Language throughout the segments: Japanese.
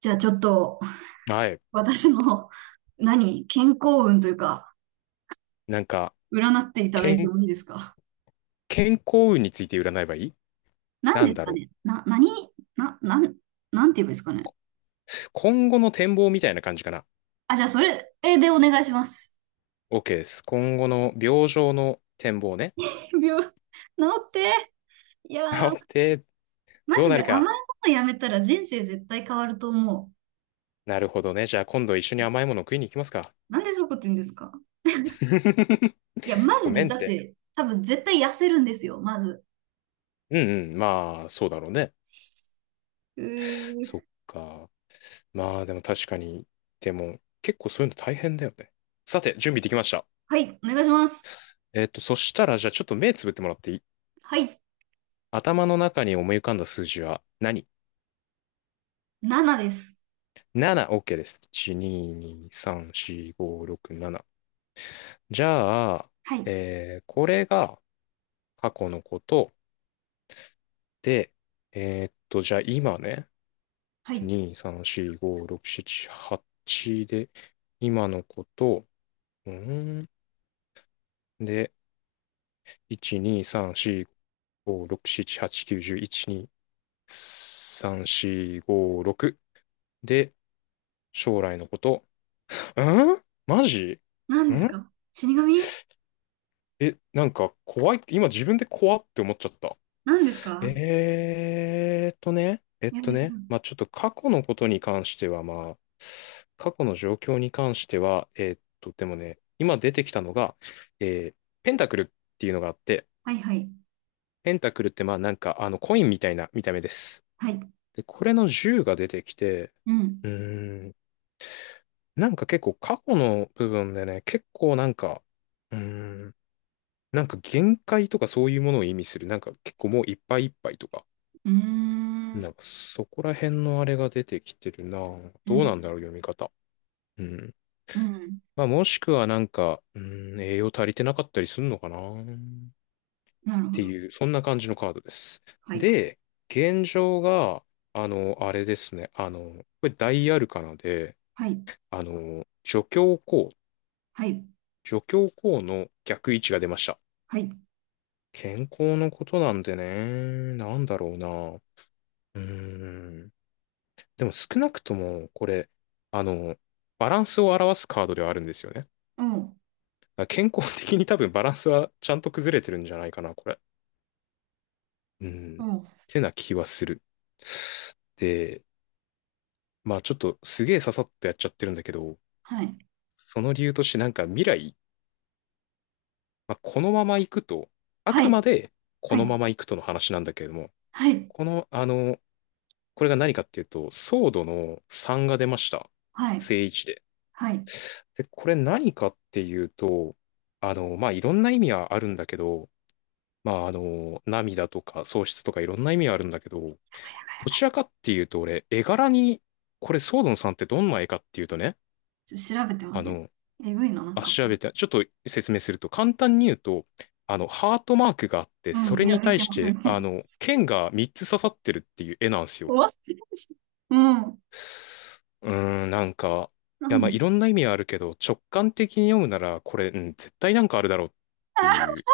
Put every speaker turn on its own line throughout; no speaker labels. じゃあちょっと
はい。
私の、何、健康運というか、
なんか、
占っていただいて
健、
もいいですか？
健康運について占えばいい？
何
な
で
ん
す
だ
か
ろ
ね。な、何な、なん、なんて言えばいいですかね？
う。今後の展望みたいな感じかな。
あ、じゃあそれでお願いします。
OK です。今後の病状の展望ね。
治って。いや ー、
治って
マ
どう
ジ
な
で
る
甘い
か。
ものやめたら人生絶対変わると思
なるほどね。じゃあ今度一緒に甘いもの食いに行きますか？
う。なんでそういうこと言うんですか？ いや、マ
ご
ジで、
めんっ
だっ
て。
て多分絶対痩せるんですよ、まず。
うんうん。まあ、そうだろうね。
う
そっ
ー。
か。まあ、でも確かに。でも、結構そういうの大変だよね。さて、準備できました。
はい、お願いします。
そしたら、じゃあちょっと目つぶってもらっていい？
はい、
頭の中に思い浮かんだ数字は何？
7です。
7、OK です。1、2、2、3、4、5、6、7。じゃあ、
はい、
これが過去のことで、じゃあ今ね、
は
1、
い。
2、3、4、5、6、7、8で、今のこと、うーん、で、1、2、3、4、5、6、7、8、9、10、1、2、3、4、5、6で、将来のこと、うんマジ
何です
ん。
か、死神？
え、なんか怖い、今自分で怖って思っちゃった。
何ですか？
ね、えっ
や
と
だやだ。
ね、まあちょっと過去のことに関しては、まあ過去の状況に関しては、でもね、今出てきたのが、えーペンタクルっていうのがあって、
はいはい。
ペンタクルってまあなんかあのコインみたいな見た目です。
はい。
で、これの銃が出てきて、
うん。
うーん、なんか結構過去の部分でね、結構なんか、うーん、なんか限界とかそういうものを意味する、なんか結構もういっぱいいっぱいとか、
うー
な
ん。
んかそこら辺のあれが出てきてるな。
う
どうな
ん。
んだろう、読み方。うん。
うん。
まあ、もしくはなんか、うん、栄養足りてなかったりするのかなっ
なるほ
て
ど。
いう、そんな感じのカードです。
はい。
で、現状が、あの、あれですね。あの、これ大アルカナで、
はい。
あの、助教皇、
はい。
助教皇の逆位置が出ました。
はい。
健康のことなんでね、なんだろうな。うーん。でも少なくとも、これ、あの、バランスを表すカードではあるんですよね。だか
おう。
ら健康的に多分バランスはちゃんと崩れてるんじゃないかな、これ。うん。っ
おう。
てな気はする。で、まあちょっとすげえささっとやっちゃってるんだけど、
はい。
その理由としてなんか未来、まあ、このまま行くと、あ
は
くま
い。
でこ
は
の
い。
まま行くとの話なんだけれども、
はい。
この、あの、これが何かっていうと、ソードの3が出ました。
はい。
正位置で。
はい。やば
で、これ何かっていうと、あの、まあ、いろんな意味はあるんだけど、まあ、あの、涙とか喪失とかいろんな意味はあるんだけ
い、
ど、
や
ど
ばい。
ちらかっていうと、俺、絵柄に、これ、ソードンさんってどんな絵かっていうとね、
ちょっと調べてま
あ
せん。
の、
えぐいな、なん
あ、
かこ
調
れ。
べて、ちょっと説明すると、簡単に言うと、あの、ハートマークがあって、
う
そ
ん。
れ
いや、
に
見
対
て
し
ます、見
て、
てま
あの、
す。
剣が3つ刺さってるっていう絵なんです
終
よ。
わってるし。うん。
うーん、なんか、
な
いや、
ん
まあ、
で？
いろんな意味はあるけど、直感的に読むなら、これ、うん、絶対なんかあるだろうってい う。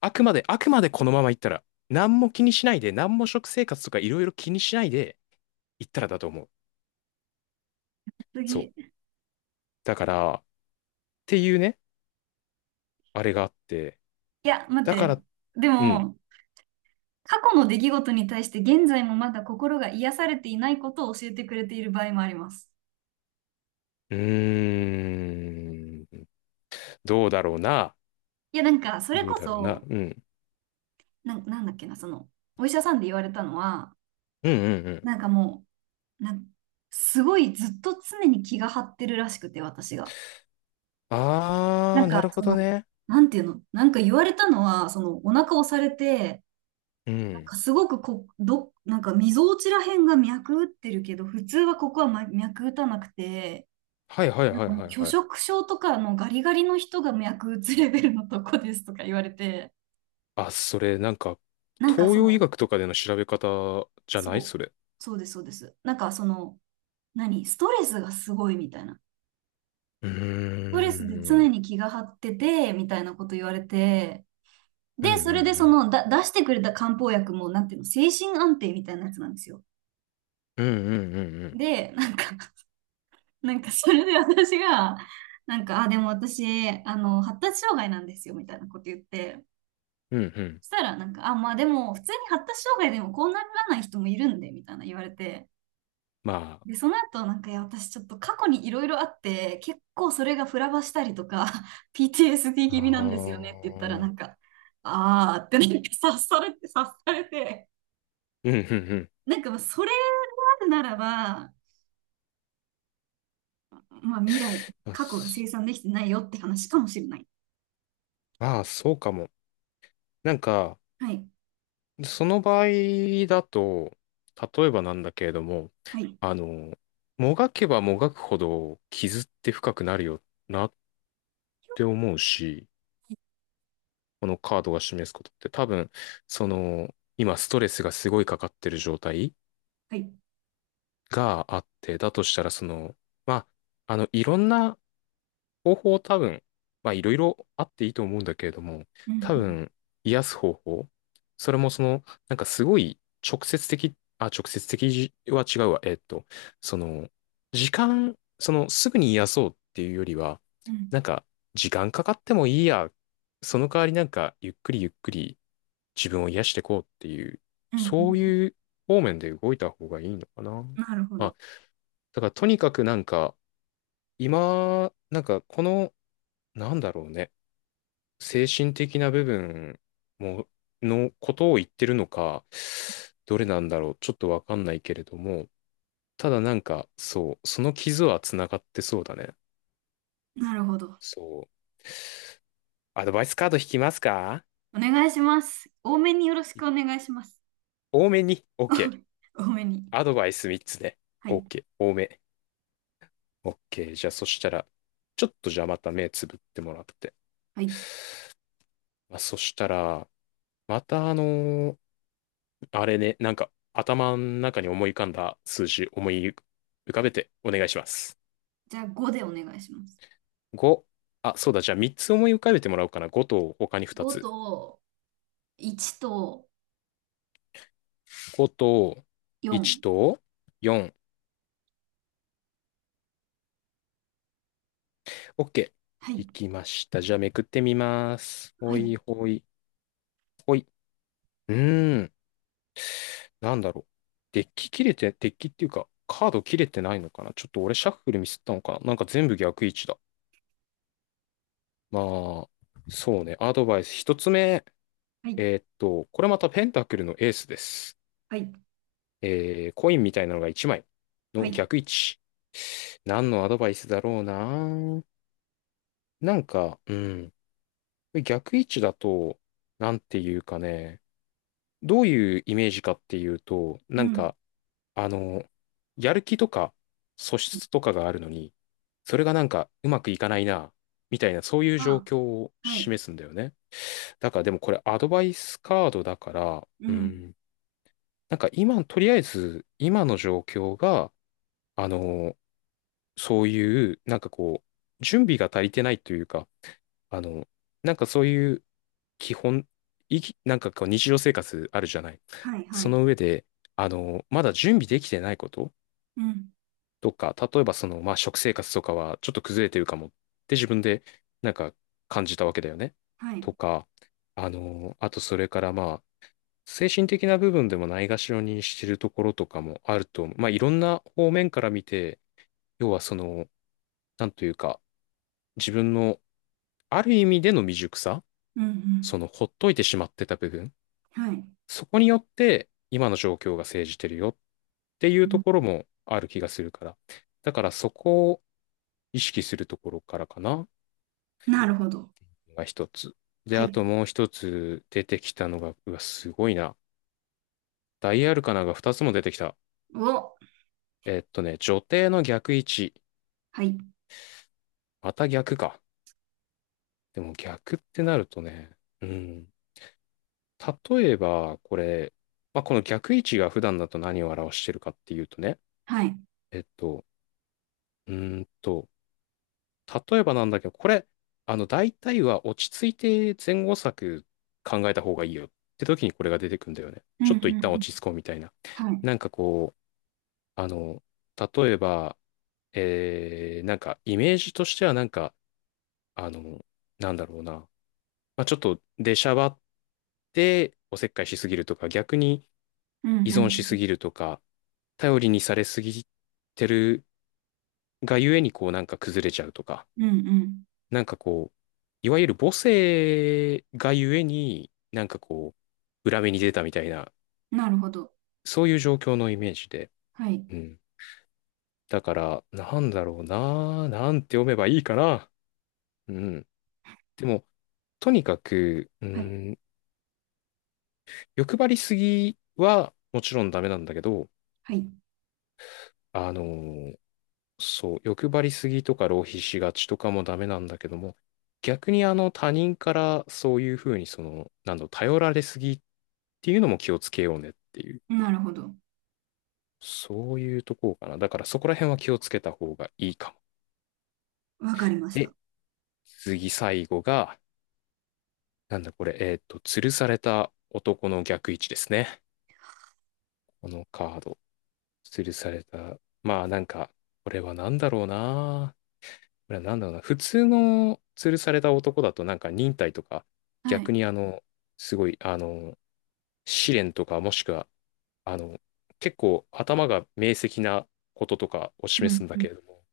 あくまで、あくまでこのまま行ったら、何も気にしないで、何も食生活とかいろいろ気にしないで行ったらだと思う。
次。
そう。
い
だから、っていうね、あれがあって。
や、待っ
だか
て。
ら、
で
うん。
も、過去の出来事に対して現在もまだ心が癒されていないことを教えてくれている場合もあります。
うーん。どうだろうな。
いや、なんか、それ
どう
こ
だろうな。
そ、
うん。
なんだっけな、その、お医者さんで言われたのは、
うんうんうん。
なんかもう、すごいずっと常に気が張ってるらしくて、私が。な
あ
ん
ー、な
か、
るほ
そ
ど
の、
ね。
なんていうの、なんか言われたのは、その、お腹押されて、
う
なん
ん。
かすごくなんか、みぞおちらへんが脈打ってるけど、普通はここは、ま、脈打たなくて、
はいはい
なん
はい
かも
は
う
い
拒
はい。
食症とかのガリガリの人が薬物レベルのとこですとか言われて、
あ、それなんか、
なんか
東
そ
洋医
の、
学とかでの調べ方じゃない
そう、
それ？
そうです、そうです。なんかその、何、ストレスがすごいみたいな。ス
う
トレスで
ー
常
ん。
に気が張ってて、みたいなこと言われて、
うんう
で、
ん
それで
う
そ
ん。
の、出してくれた漢方薬も、なんていうの、精神安定みたいなやつなんですよ。
うんうんうんうん。
で、なんか、 なんかそれで私が、なんか、あ、でも私、あの、発達障害なんですよ、みたいなこと言って、
うんうん。
したら、なんか、あ、まあでも、普通に発達障害でもこうならない人もいるんで、みたいな言われて。
ま
で、その後、なんか、いや、私ちょっと過去にいろいろあって、結構それがフラバしたりとか、PTSD
あ、
気味
あ
な
あ
んですよねって言ったら、な
ー。
んか、あーってなんか察されて、察されて、
うん、うん、うん。
なんか、それがあるならば、まあ未来、
まあ、
過去が生
す。
産できてないよって話かもしれない。
まあーそうかも。なんか、
はい。
その場合だと、例えばなんだけれども、
はい。
あの、もがけばもがくほど傷って深くなるよなって思うし、このカードが示すことって多分、その、今ストレスがすごいかかってる状態
はい。
があって、だとしたらその、まあ、あの、いろんな方法多分、まあいろいろあっていいと思うんだけれども、
う
多
ん。
分、癒す方法、それもその、なんかすごい直接的、あ、直接的は違うわ。その、時間、その、すぐに癒そうっていうよりは、
うん。
なんか、時間かかってもいいや。その代わりなんか、ゆっくりゆっくり自分を癒していこうっていう、
うん。うん。う
そう
ん。
いう方面で動いた方がいいのかな。
なるほ
あ、
ど。
だからとにかくなんか、今、なんかこのなんだろうね。精神的な部分も、のことを言ってるのか、どれなんだろう。ちょっとわかんないけれども、ただなんか、そう、その傷は繋がってそうだね。
なるほど。
そう。アドバイスカード引きますか？
お願いします。多めによろしくお願いします。
多めに。OK。
多めに。
アドバイス3つね。
はい。
OK。多め。OK。じゃあそしたら、ちょっとじゃあまた目つぶってもらって。
はい。
まあ、そしたら、またあれね、なんか頭の中に思い浮かんだ数字思い浮かべてお願いします。
じゃあごでお願いします。
5、あ、そうだ、じゃあ3つ思い浮かべてもらおうかな。5と他に2
5
つ。
と1と
5と
4。
1と4。OK。
はい。
いきました。じゃあめくってみます。
は
ほ
い。
いほいほい。うーん、なんだろう。デッキ切れて、デッキっていうか、カード切れてないのかな。ちょっと俺シャッフルミスったのかな。なんか全部逆位置だ。まあ、そうね。アドバイス。1つ目。
はい。
これまたペンタクルのエースです。
はい。
えー、コインみたいなのが1枚
は
の
い。
逆位置。何のアドバイスだろうな。なんか、うん。逆位置だと、なんていうかね、どういうイメージかっていうと、
う
なん
ん。
か、あの、やる気とか素質とかがあるのに、それがなんかうまくいかないな、みたいな、そういう状
あ、
況を
はい。
示すんだよね。だからでもこれアドバイスカードだから、
う
う
ん。
ん。なんか今、とりあえず、今の状況が、あの、そういう、なんかこう、準備が足りてないというか、あの、なんかそういう基本、いき、なんかこう日常生活あるじゃない。
はい。は
そ
い。
の上で、あの、まだ準備できてないこと
うん。
とか、例えばその、まあ、食生活とかはちょっと崩れてるかもって自分で、なんか感じたわけだよね。
はい。
とか、あの、あとそれからまあ、精神的な部分でもないがしろにしてるところとかもあると思う。まあ、いろんな方面から見て、要はその、なんというか、自分のある意味での未熟さ、
うん。うん。
その、ほっといてしまってた部分、
はい。
そこによって、今の状況が生じてるよっていう
う
と
ん。
ころもある気がするから。だからそこを意識するところからかな、
なるほど。
が一つ。で、
は
あ
い。
ともう一つ出てきたのが、うわ、すごいな。ダイアルカナが二つも出てきた。
お。
女帝の逆位置。
はい。
また逆か。でも逆ってなるとね、うん。例えば、これ、まあ、この逆位置が普段だと何を表してるかっていうとね、
はい。
えっと、うーんと、例えばなんだけど、これ、あの、大体は落ち着いて前後策考えた方がいいよって時にこれが出てくんだよね。
う
ち
ん。
ょ
う
っと一
ん。
旦
うん。
落ち着こうみたいな。
はい。
なんかこう、あの、例えば、なんかイメージとしてはなんか、あの、なんだろうな。まあ、ちょっと出しゃばっておせっかいしすぎるとか、逆に
うん。う
依存しす
ん。
ぎるとか、頼りにされすぎてるがゆえにこうなんか崩れちゃうとか、
うん。うん。
なんかこう、いわゆる母性がゆえになんかこう、裏目に出たみたいな、
なるほど。
そういう状況のイメージで。
はい。
うん。だから、なんだろうな、なんて読めばいいかな。うん。でも、とにかく、う
はい。
ん、欲張りすぎはもちろんダメなんだけど、
はい。
あのーそう、欲張りすぎとか浪費しがちとかもダメなんだけども、逆にあの他人からそういうふうにその、なんだろう、頼られすぎっていうのも気をつけようねっていう、
なるほど。
そういうとこかな。だからそこら辺は気をつけた方がいいかも。
わかりました。
で、次最後が、なんだこれ、吊るされた男の逆位置ですね。このカード。吊るされた。まあなんか、これはなんだろうな。なんだろうな、普通の吊るされた男だとなんか忍耐とか、
はい。
逆にあの、すごい、あの、試練とかもしくは、あの、結構頭が明晰なこととかを
う
示
ん
すんだ
うん。
けれども、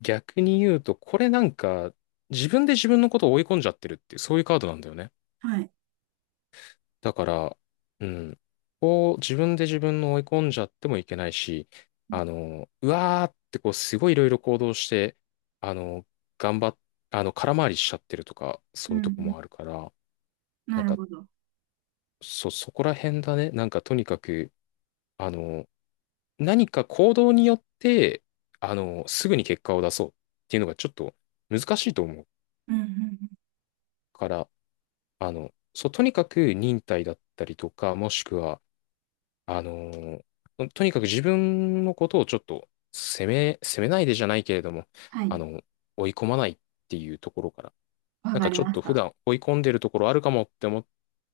逆に言うと、これなんか自分で自分のことを追い込んじゃってるっていう、そういうカードなんだよね。
はい。
だから、うん、こう自分で自分の追い込んじゃってもいけないし、あの、うわーってこうすごいいろいろ行動して、あの、頑張っ、あの、空回りしちゃってるとか、
う
そ
ん
ういうと
う
こ
ん。
もあるから、
な
なん
る
か、
ほど。
そこら辺だね。なんかとにかく、あの、何か行動によって、あの、すぐに結果を出そうっていうのがちょっと難しいと思う
うんうんうん。
から、あの、そう、とにかく忍耐だったりとか、もしくは、あのーとにかく自分のことをちょっと責めないでじゃないけれども、
は
あ
い。
の、追い込まないっていうところから、
わ
なん
か
か
り
ちょっ
まし
と普
た。
段追い込んでるところあるかもって思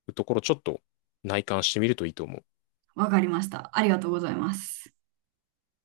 うところ、ちょっと内観してみるといいと思う。
わかりました。ありがとうございます。